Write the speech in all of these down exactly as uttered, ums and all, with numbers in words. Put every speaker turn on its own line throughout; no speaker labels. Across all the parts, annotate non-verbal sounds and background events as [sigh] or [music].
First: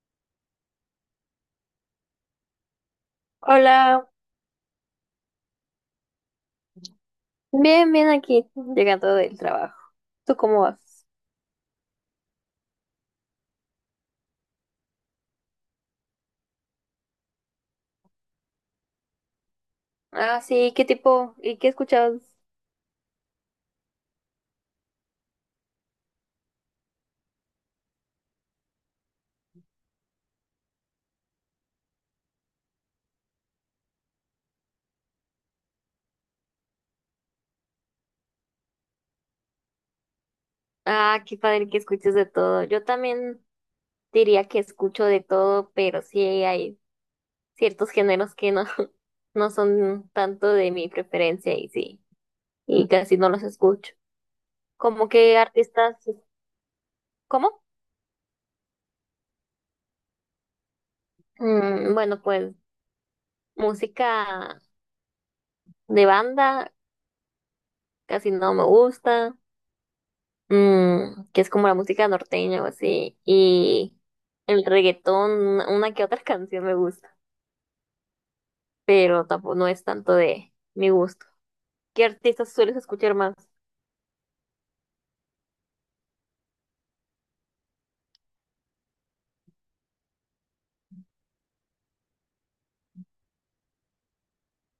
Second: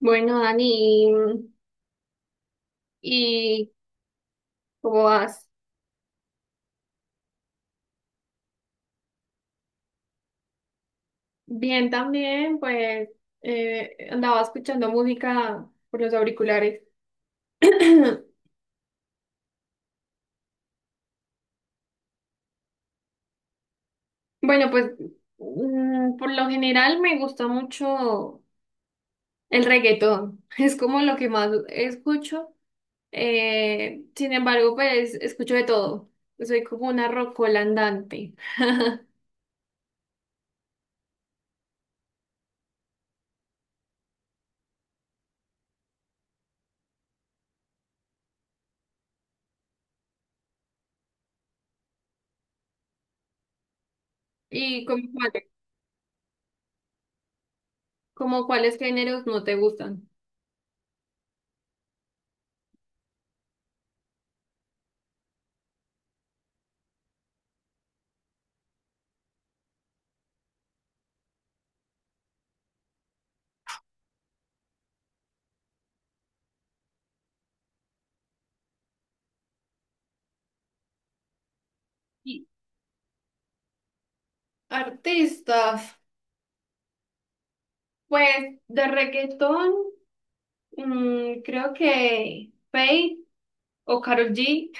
Bueno, Dani, y, y
Hola,
¿cómo vas?
bien, bien aquí, llegando del trabajo. ¿Tú cómo vas?
Bien también, pues eh, andaba escuchando música por los auriculares. [clears throat]
Ah, sí, ¿qué tipo? ¿Y qué escuchas?
Bueno, pues mm, por lo general me gusta mucho el reggaetón, [laughs] es como lo que más escucho. Eh, sin embargo, pues escucho de todo. Soy como una rocola andante. [laughs]
Ah, qué padre que escuches de todo. Yo también diría que escucho de todo, pero sí hay ciertos géneros que no, [laughs] no son tanto de mi preferencia y sí, y casi no los escucho.
¿Y como
¿Cómo que
cuáles,
artistas? ¿Cómo?
como cuáles géneros no te gustan?
Mm, bueno, pues música de banda casi no me gusta. Mm, que es como la música norteña o así, y el reggaetón, una una que otra [laughs] canción me gusta, pero tampoco no es tanto de mi gusto. ¿Qué
Y
artistas sueles escuchar más?
artistas, pues de reggaetón, mm, creo que Faith o Karol G,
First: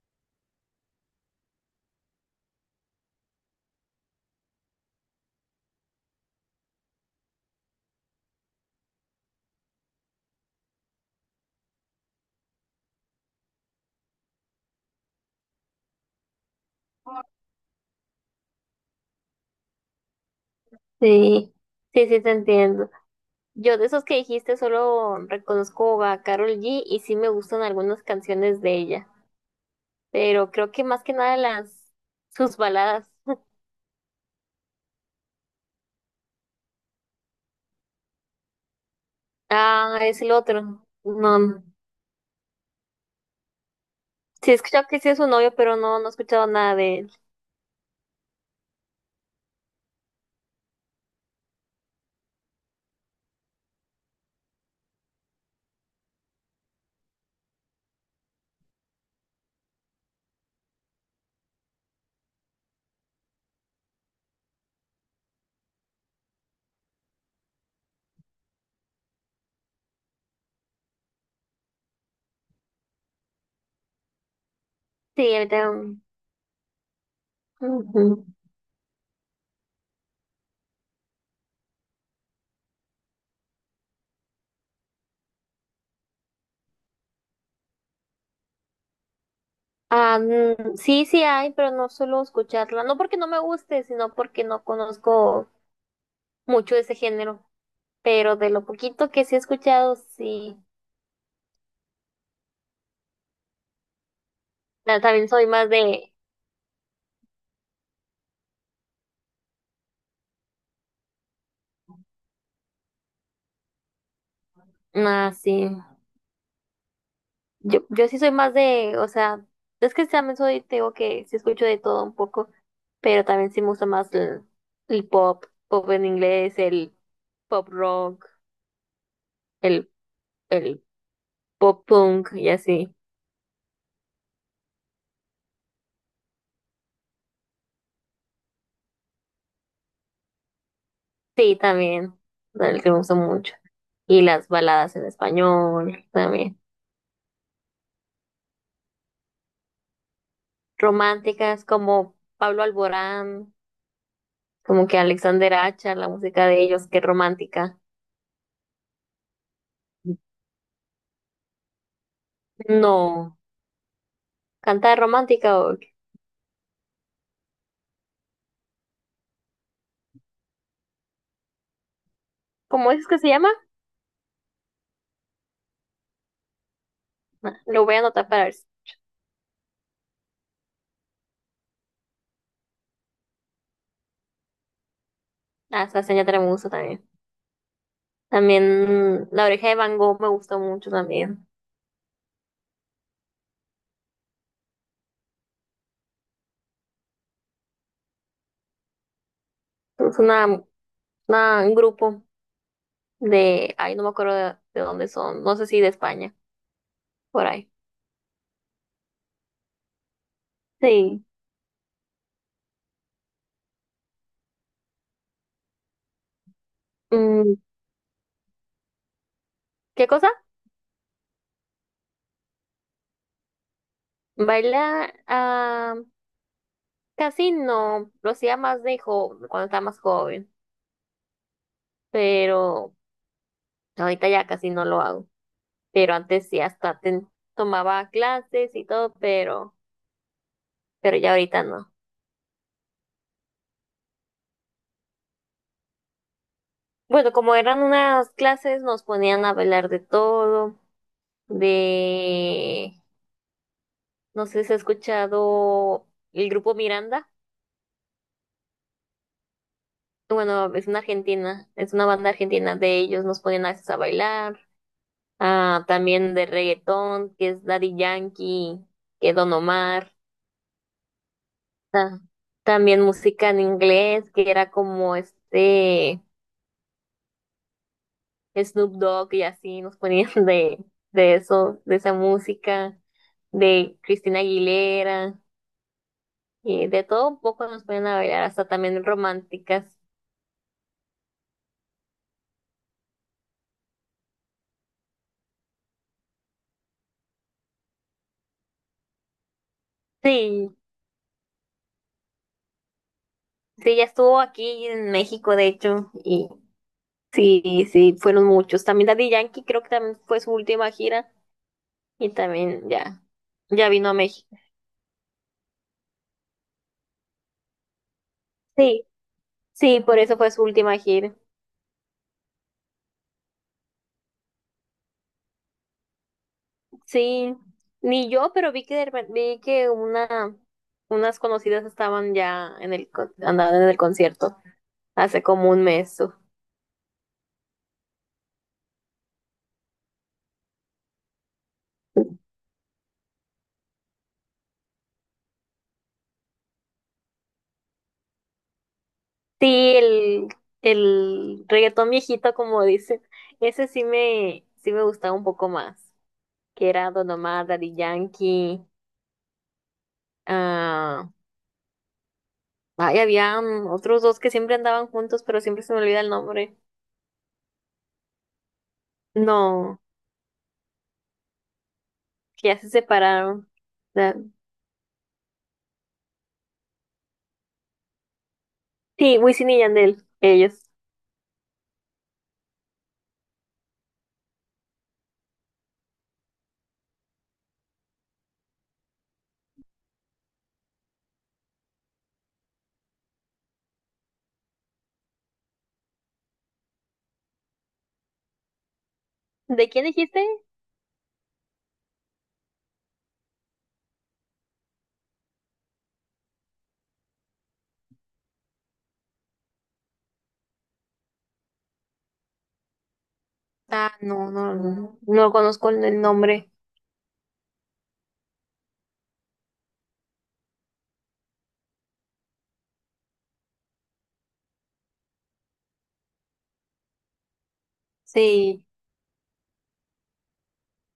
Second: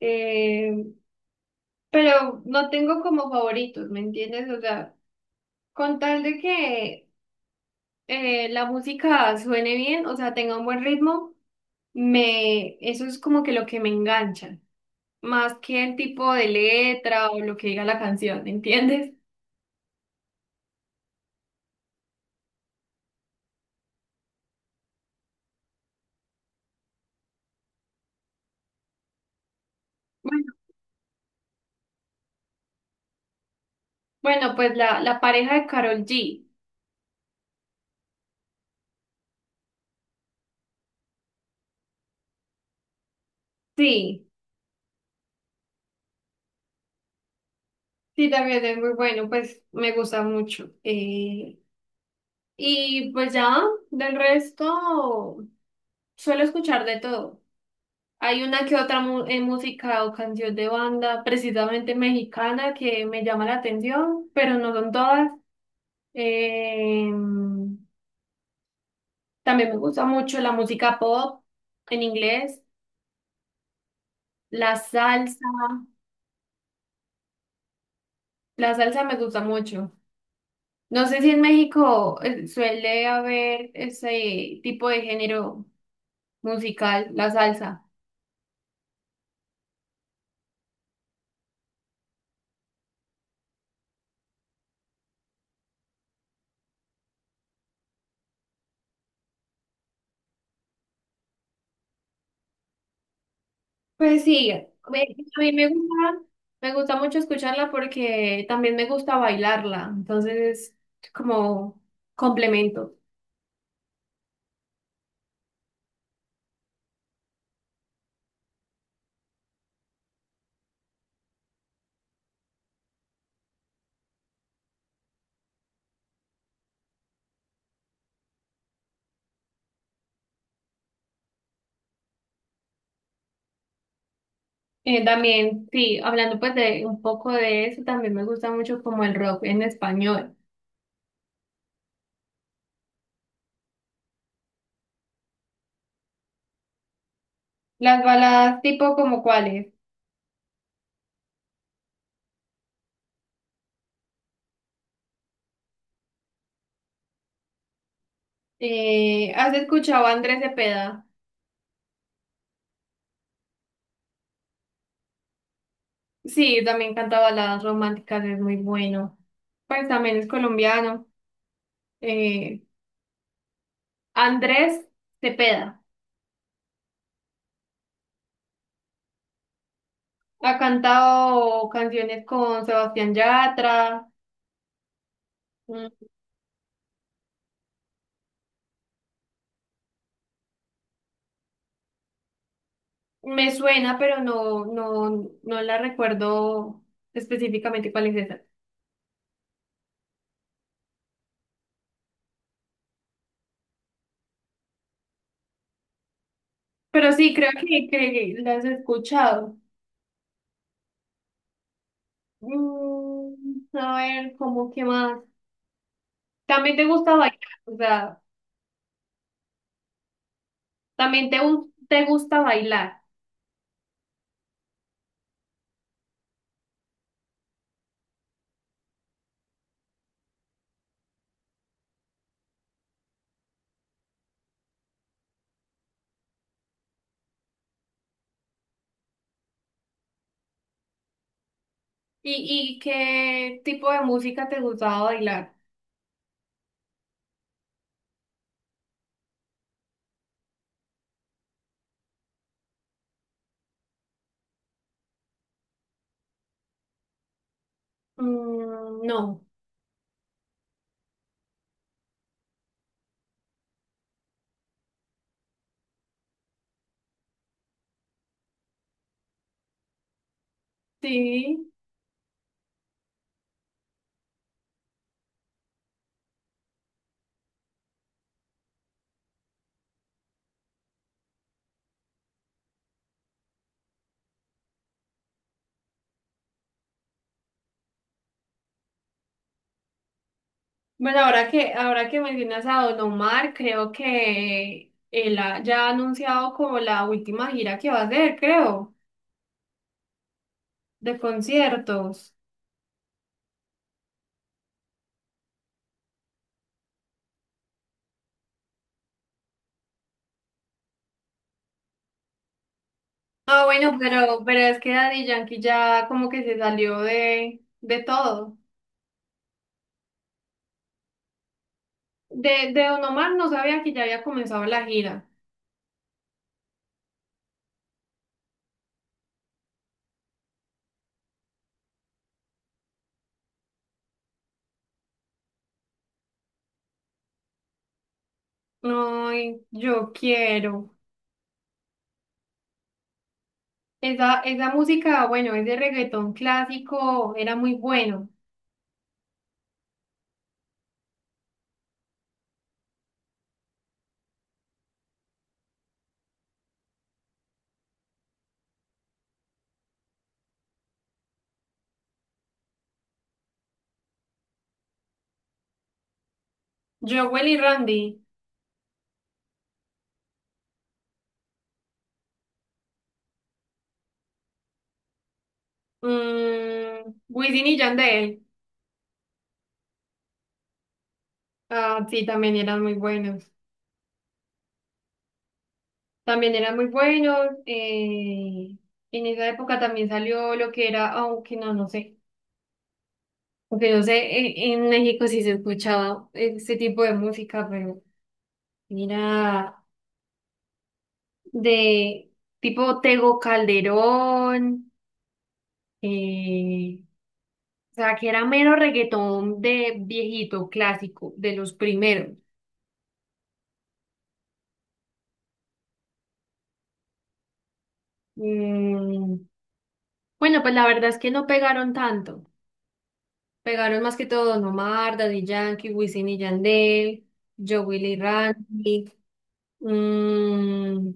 eh, pero no tengo como favoritos, ¿me entiendes? O sea, con tal de que eh, la música suene bien, o sea, tenga un buen ritmo, me, eso es como que lo que me engancha, más que el tipo de letra o lo que diga la canción, ¿me entiendes?
Sí, sí, sí, te entiendo. Yo de esos que dijiste solo reconozco a Carol G y sí me gustan algunas canciones de ella, pero
Bueno,
creo que más que nada las sus baladas. [laughs]
bueno, pues la, la pareja de Karol G,
Ah, es el otro. No, no.
sí.
Sí he escuchado que sí es su novio, pero no, no he escuchado nada de él.
Sí, también es muy bueno, pues me gusta mucho. Eh, y pues ya, del resto, suelo escuchar de todo. Hay una que otra mu- eh, música o canción de banda, precisamente mexicana, que me llama la atención, pero no son todas. Eh, también me gusta mucho la música pop en inglés, la
Sí,
salsa.
él también.
La salsa me gusta mucho. No sé si en México eh, suele haber ese tipo de género musical, la salsa.
Ah, mm, sí, sí hay, pero no suelo escucharla. No porque no me guste, sino porque no conozco mucho de ese género. Pero de lo poquito que sí he escuchado, sí.
Pues sí,
Ah,
me-
también
a
soy
mí me
más
gusta,
de...
me gusta mucho escucharla porque también me gusta bailarla, entonces es como complemento.
Ah, sí. Yo, yo sí soy más de... O sea, es que también soy... Te digo que sí escucho de todo un poco. Pero también sí me gusta más el, el pop. Pop en inglés, el pop rock, el, el pop punk y así.
Eh, también, sí, hablando pues de un poco de eso, también me gusta mucho como el rock en español.
Sí, también el que me gusta mucho. Y las baladas en español también.
Las baladas tipo como cuáles.
Románticas como Pablo Alborán, como que Alexander Acha, la música de ellos, qué romántica.
Eh, ¿has escuchado a Andrés Cepeda?
No, canta de romántica o
Sí, también canta baladas románticas, es muy bueno. Pues también es colombiano. Eh,
¿cómo es que se llama?
Andrés Cepeda.
Ah, lo voy a anotar para ver. si-
Ha cantado canciones con Sebastián Yatra.
Ah,
Mm,
esa seña me gusta también. También La Oreja de Van Gogh me gustó mucho también.
me suena, pero no, no, no la recuerdo específicamente cuál es esa.
Es una, una- un grupo de, ay, no me acuerdo de, de dónde son, no sé si de España,
Pero sí,
por
creo
ahí.
que, que las he escuchado.
Sí.
Mm, a ver, ¿cómo qué más? También te gusta bailar,
Mm,
o sea,
¿qué cosa?
también te, gu- te gusta bailar.
Baila, ah, casi no, lo hacía más de joven, cuando estaba más joven, pero ahorita ya casi no lo hago. Pero antes sí hasta ten- tomaba clases y todo, pero, pero ya ahorita no.
¿Y, y qué tipo de música te gustaba bailar?
Bueno, como eran unas clases, nos ponían a bailar de todo, de, no sé si has escuchado el grupo Miranda.
Mm, no.
Bueno, es una argentina, es una banda argentina de ellos, nos ponían a veces a bailar, ah, también de reggaetón, que es Daddy Yankee, que Don Omar.
Sí.
Ta- También música en inglés, que era como este Snoop Dogg y así nos ponían [laughs] de, de eso, de esa música, de Cristina Aguilera, y de todo un poco nos ponían a bailar, hasta también románticas.
Bueno, ahora que, ahora que mencionas a Don Omar, creo que él ha- ya ha anunciado como la última gira que va a hacer, creo,
Sí,
de conciertos.
sí, ya estuvo aquí en México, de hecho, y sí, sí, fueron muchos. También Daddy Yankee creo que también fue su última gira y también ya,
Ah,
ya
bueno,
vino a
pero,
México.
pero es que Daddy Yankee ya como que se salió de, de todo.
Sí, sí, por eso fue su última gira.
De, de Don Omar no sabía que ya había comenzado la gira.
Sí, ni yo, pero vi que de repen- vi que una unas conocidas estaban ya en el con- andaban en el concierto hace como un mes. o-
Ay, yo quiero. Esa, esa música, bueno, ese reggaetón clásico era muy bueno.
Sí, el el reggaetón viejito como dicen, ese sí me sí me gustaba un poco más, que era Don Omar, Daddy Yankee, ah, ay, había mm, otros dos que siempre andaban juntos, pero siempre se me olvida el nombre.
Jowell y Randy,
No, que ya se separaron. Da-
mm, Wisin y Yandel.
Sí, Wisin y Yandel, ellos.
Ah, sí, también eran muy buenos. También eran muy buenos. Eh, en esa época también salió lo que era, aunque no, no sé. Aunque no sé, e- en, México sí se escuchaba este tipo de música, pero mira,
¿De quién dijiste?
de tipo Tego Calderón, eh, o sea, que era mero reggaetón de viejito, clásico, de los primeros.
Ah, no, no, no, no conozco el el nombre.
Mm, bueno, pues la verdad es que no pegaron tanto. Pegaron más que todo Don Omar, Daddy Yankee, Wisin y Yandel, Joe Willy
Sí,
Randy, mm,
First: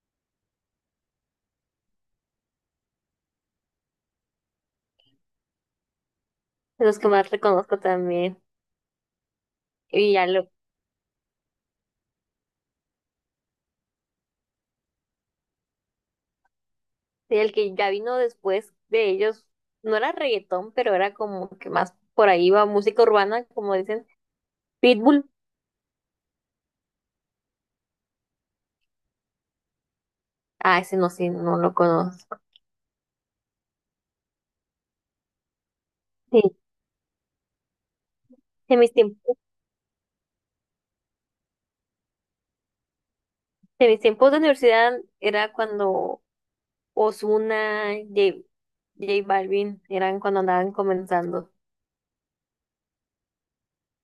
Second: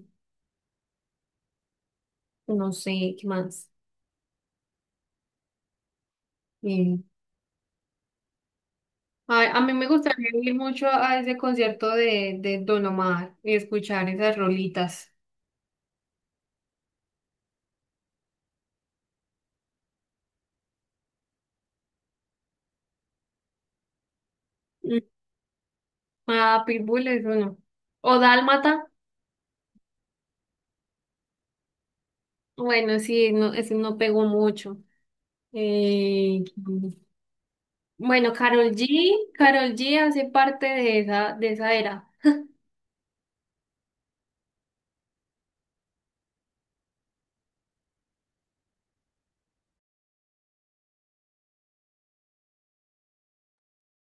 no sé, ¿qué más?
de los
Mm.
que más reconozco también.
A, a mí me
Y ya
gustaría
lo,
ir mucho a ese concierto de, de Don Omar y escuchar esas rolitas.
sí, el que ya vino después de ellos, no era reggaetón, pero era como que más por ahí va música urbana, como dicen,
Mm,
Pitbull.
ah, Pitbull es uno. O Dálmata,
Ah, ese no, sí, no lo conozco.
bueno, sí, no, ese no pegó mucho.
Sí,
Eh, bueno, Karol
en mis
G,
tiempos,
Karol G hace parte de esa, de esa era.
en mis tiempos de universidad era cuando Ozuna, J, J Balvin, eran cuando andaban comenzando.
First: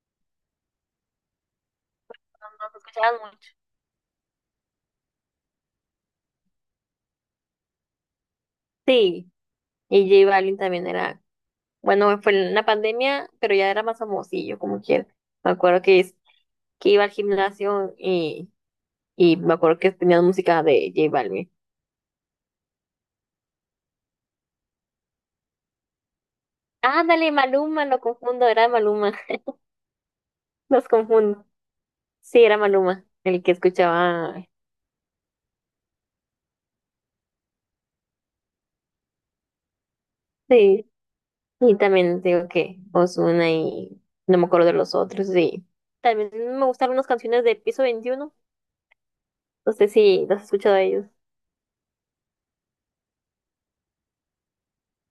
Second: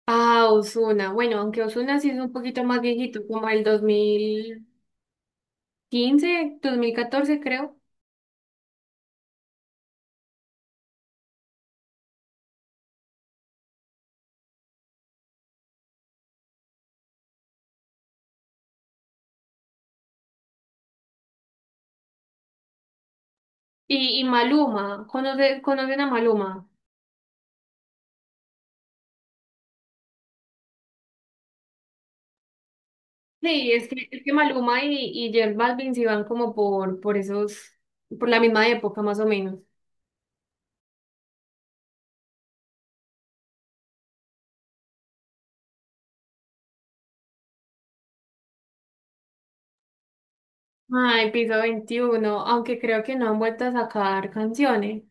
Ah, Ozuna. Bueno, aunque Ozuna sí es un
No,
poquito
no se
más
escuchaban
viejito, como
mucho.
el dos mil quince, dos mil catorce creo.
Sí, y J Balvin también era bueno, fue en la pandemia, pero ya era más famosillo, como quiera. Me acuerdo que, es- que iba al gimnasio y, y me acuerdo que tenía música de J Balvin.
Y, y Maluma, ¿conoce- ¿conocen a Maluma?
Ándale, Maluma, lo confundo, era Maluma, [laughs] los confundo. Sí, era Maluma, el que
Sí, es que, es que
escuchaba.
Maluma y, y J Balvin sí van como por, por esos, por la misma época más o menos.
Sí, y también digo que Ozuna y no me acuerdo de los otros, sí. También me gustaron unas canciones de Piso veintiuno, no sé si las has escuchado a ellos.
Ay, Piso veintiuno, aunque creo que no han vuelto a sacar canciones.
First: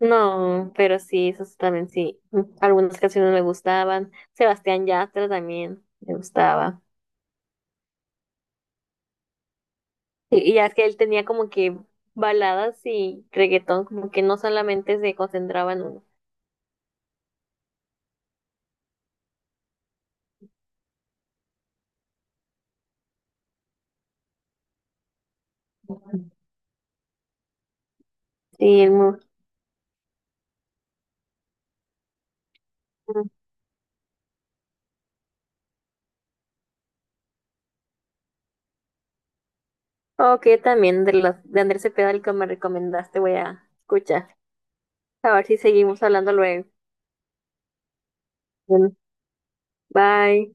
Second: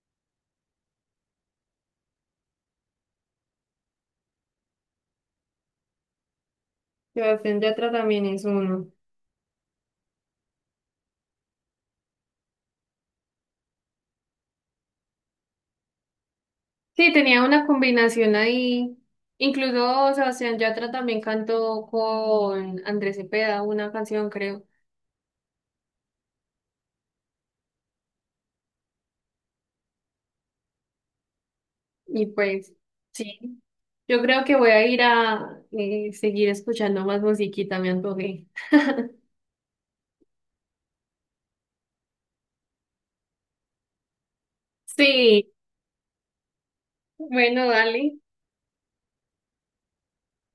No, pero sí, eso también sí. Mm, algunas canciones me gustaban. Sebastián Yatra también me gustaba.
Sebastián Yatra también es uno.
Y, y ya es que él tenía como que baladas y reggaetón, como que no solamente se concentraba en uno.
Sí, tenía una combinación ahí. Incluso Sebastián Yatra también cantó con Andrés Cepeda una canción, creo.
Sí, el mu-
Y pues, sí, yo creo que voy a ir a eh, seguir escuchando más musiquita, me antojé.
ok, también de las de Andrés Cepeda, el que me recomendaste, voy a escuchar. A ver
Sí,
si seguimos hablando luego.
bueno, dale.
Bueno, bye.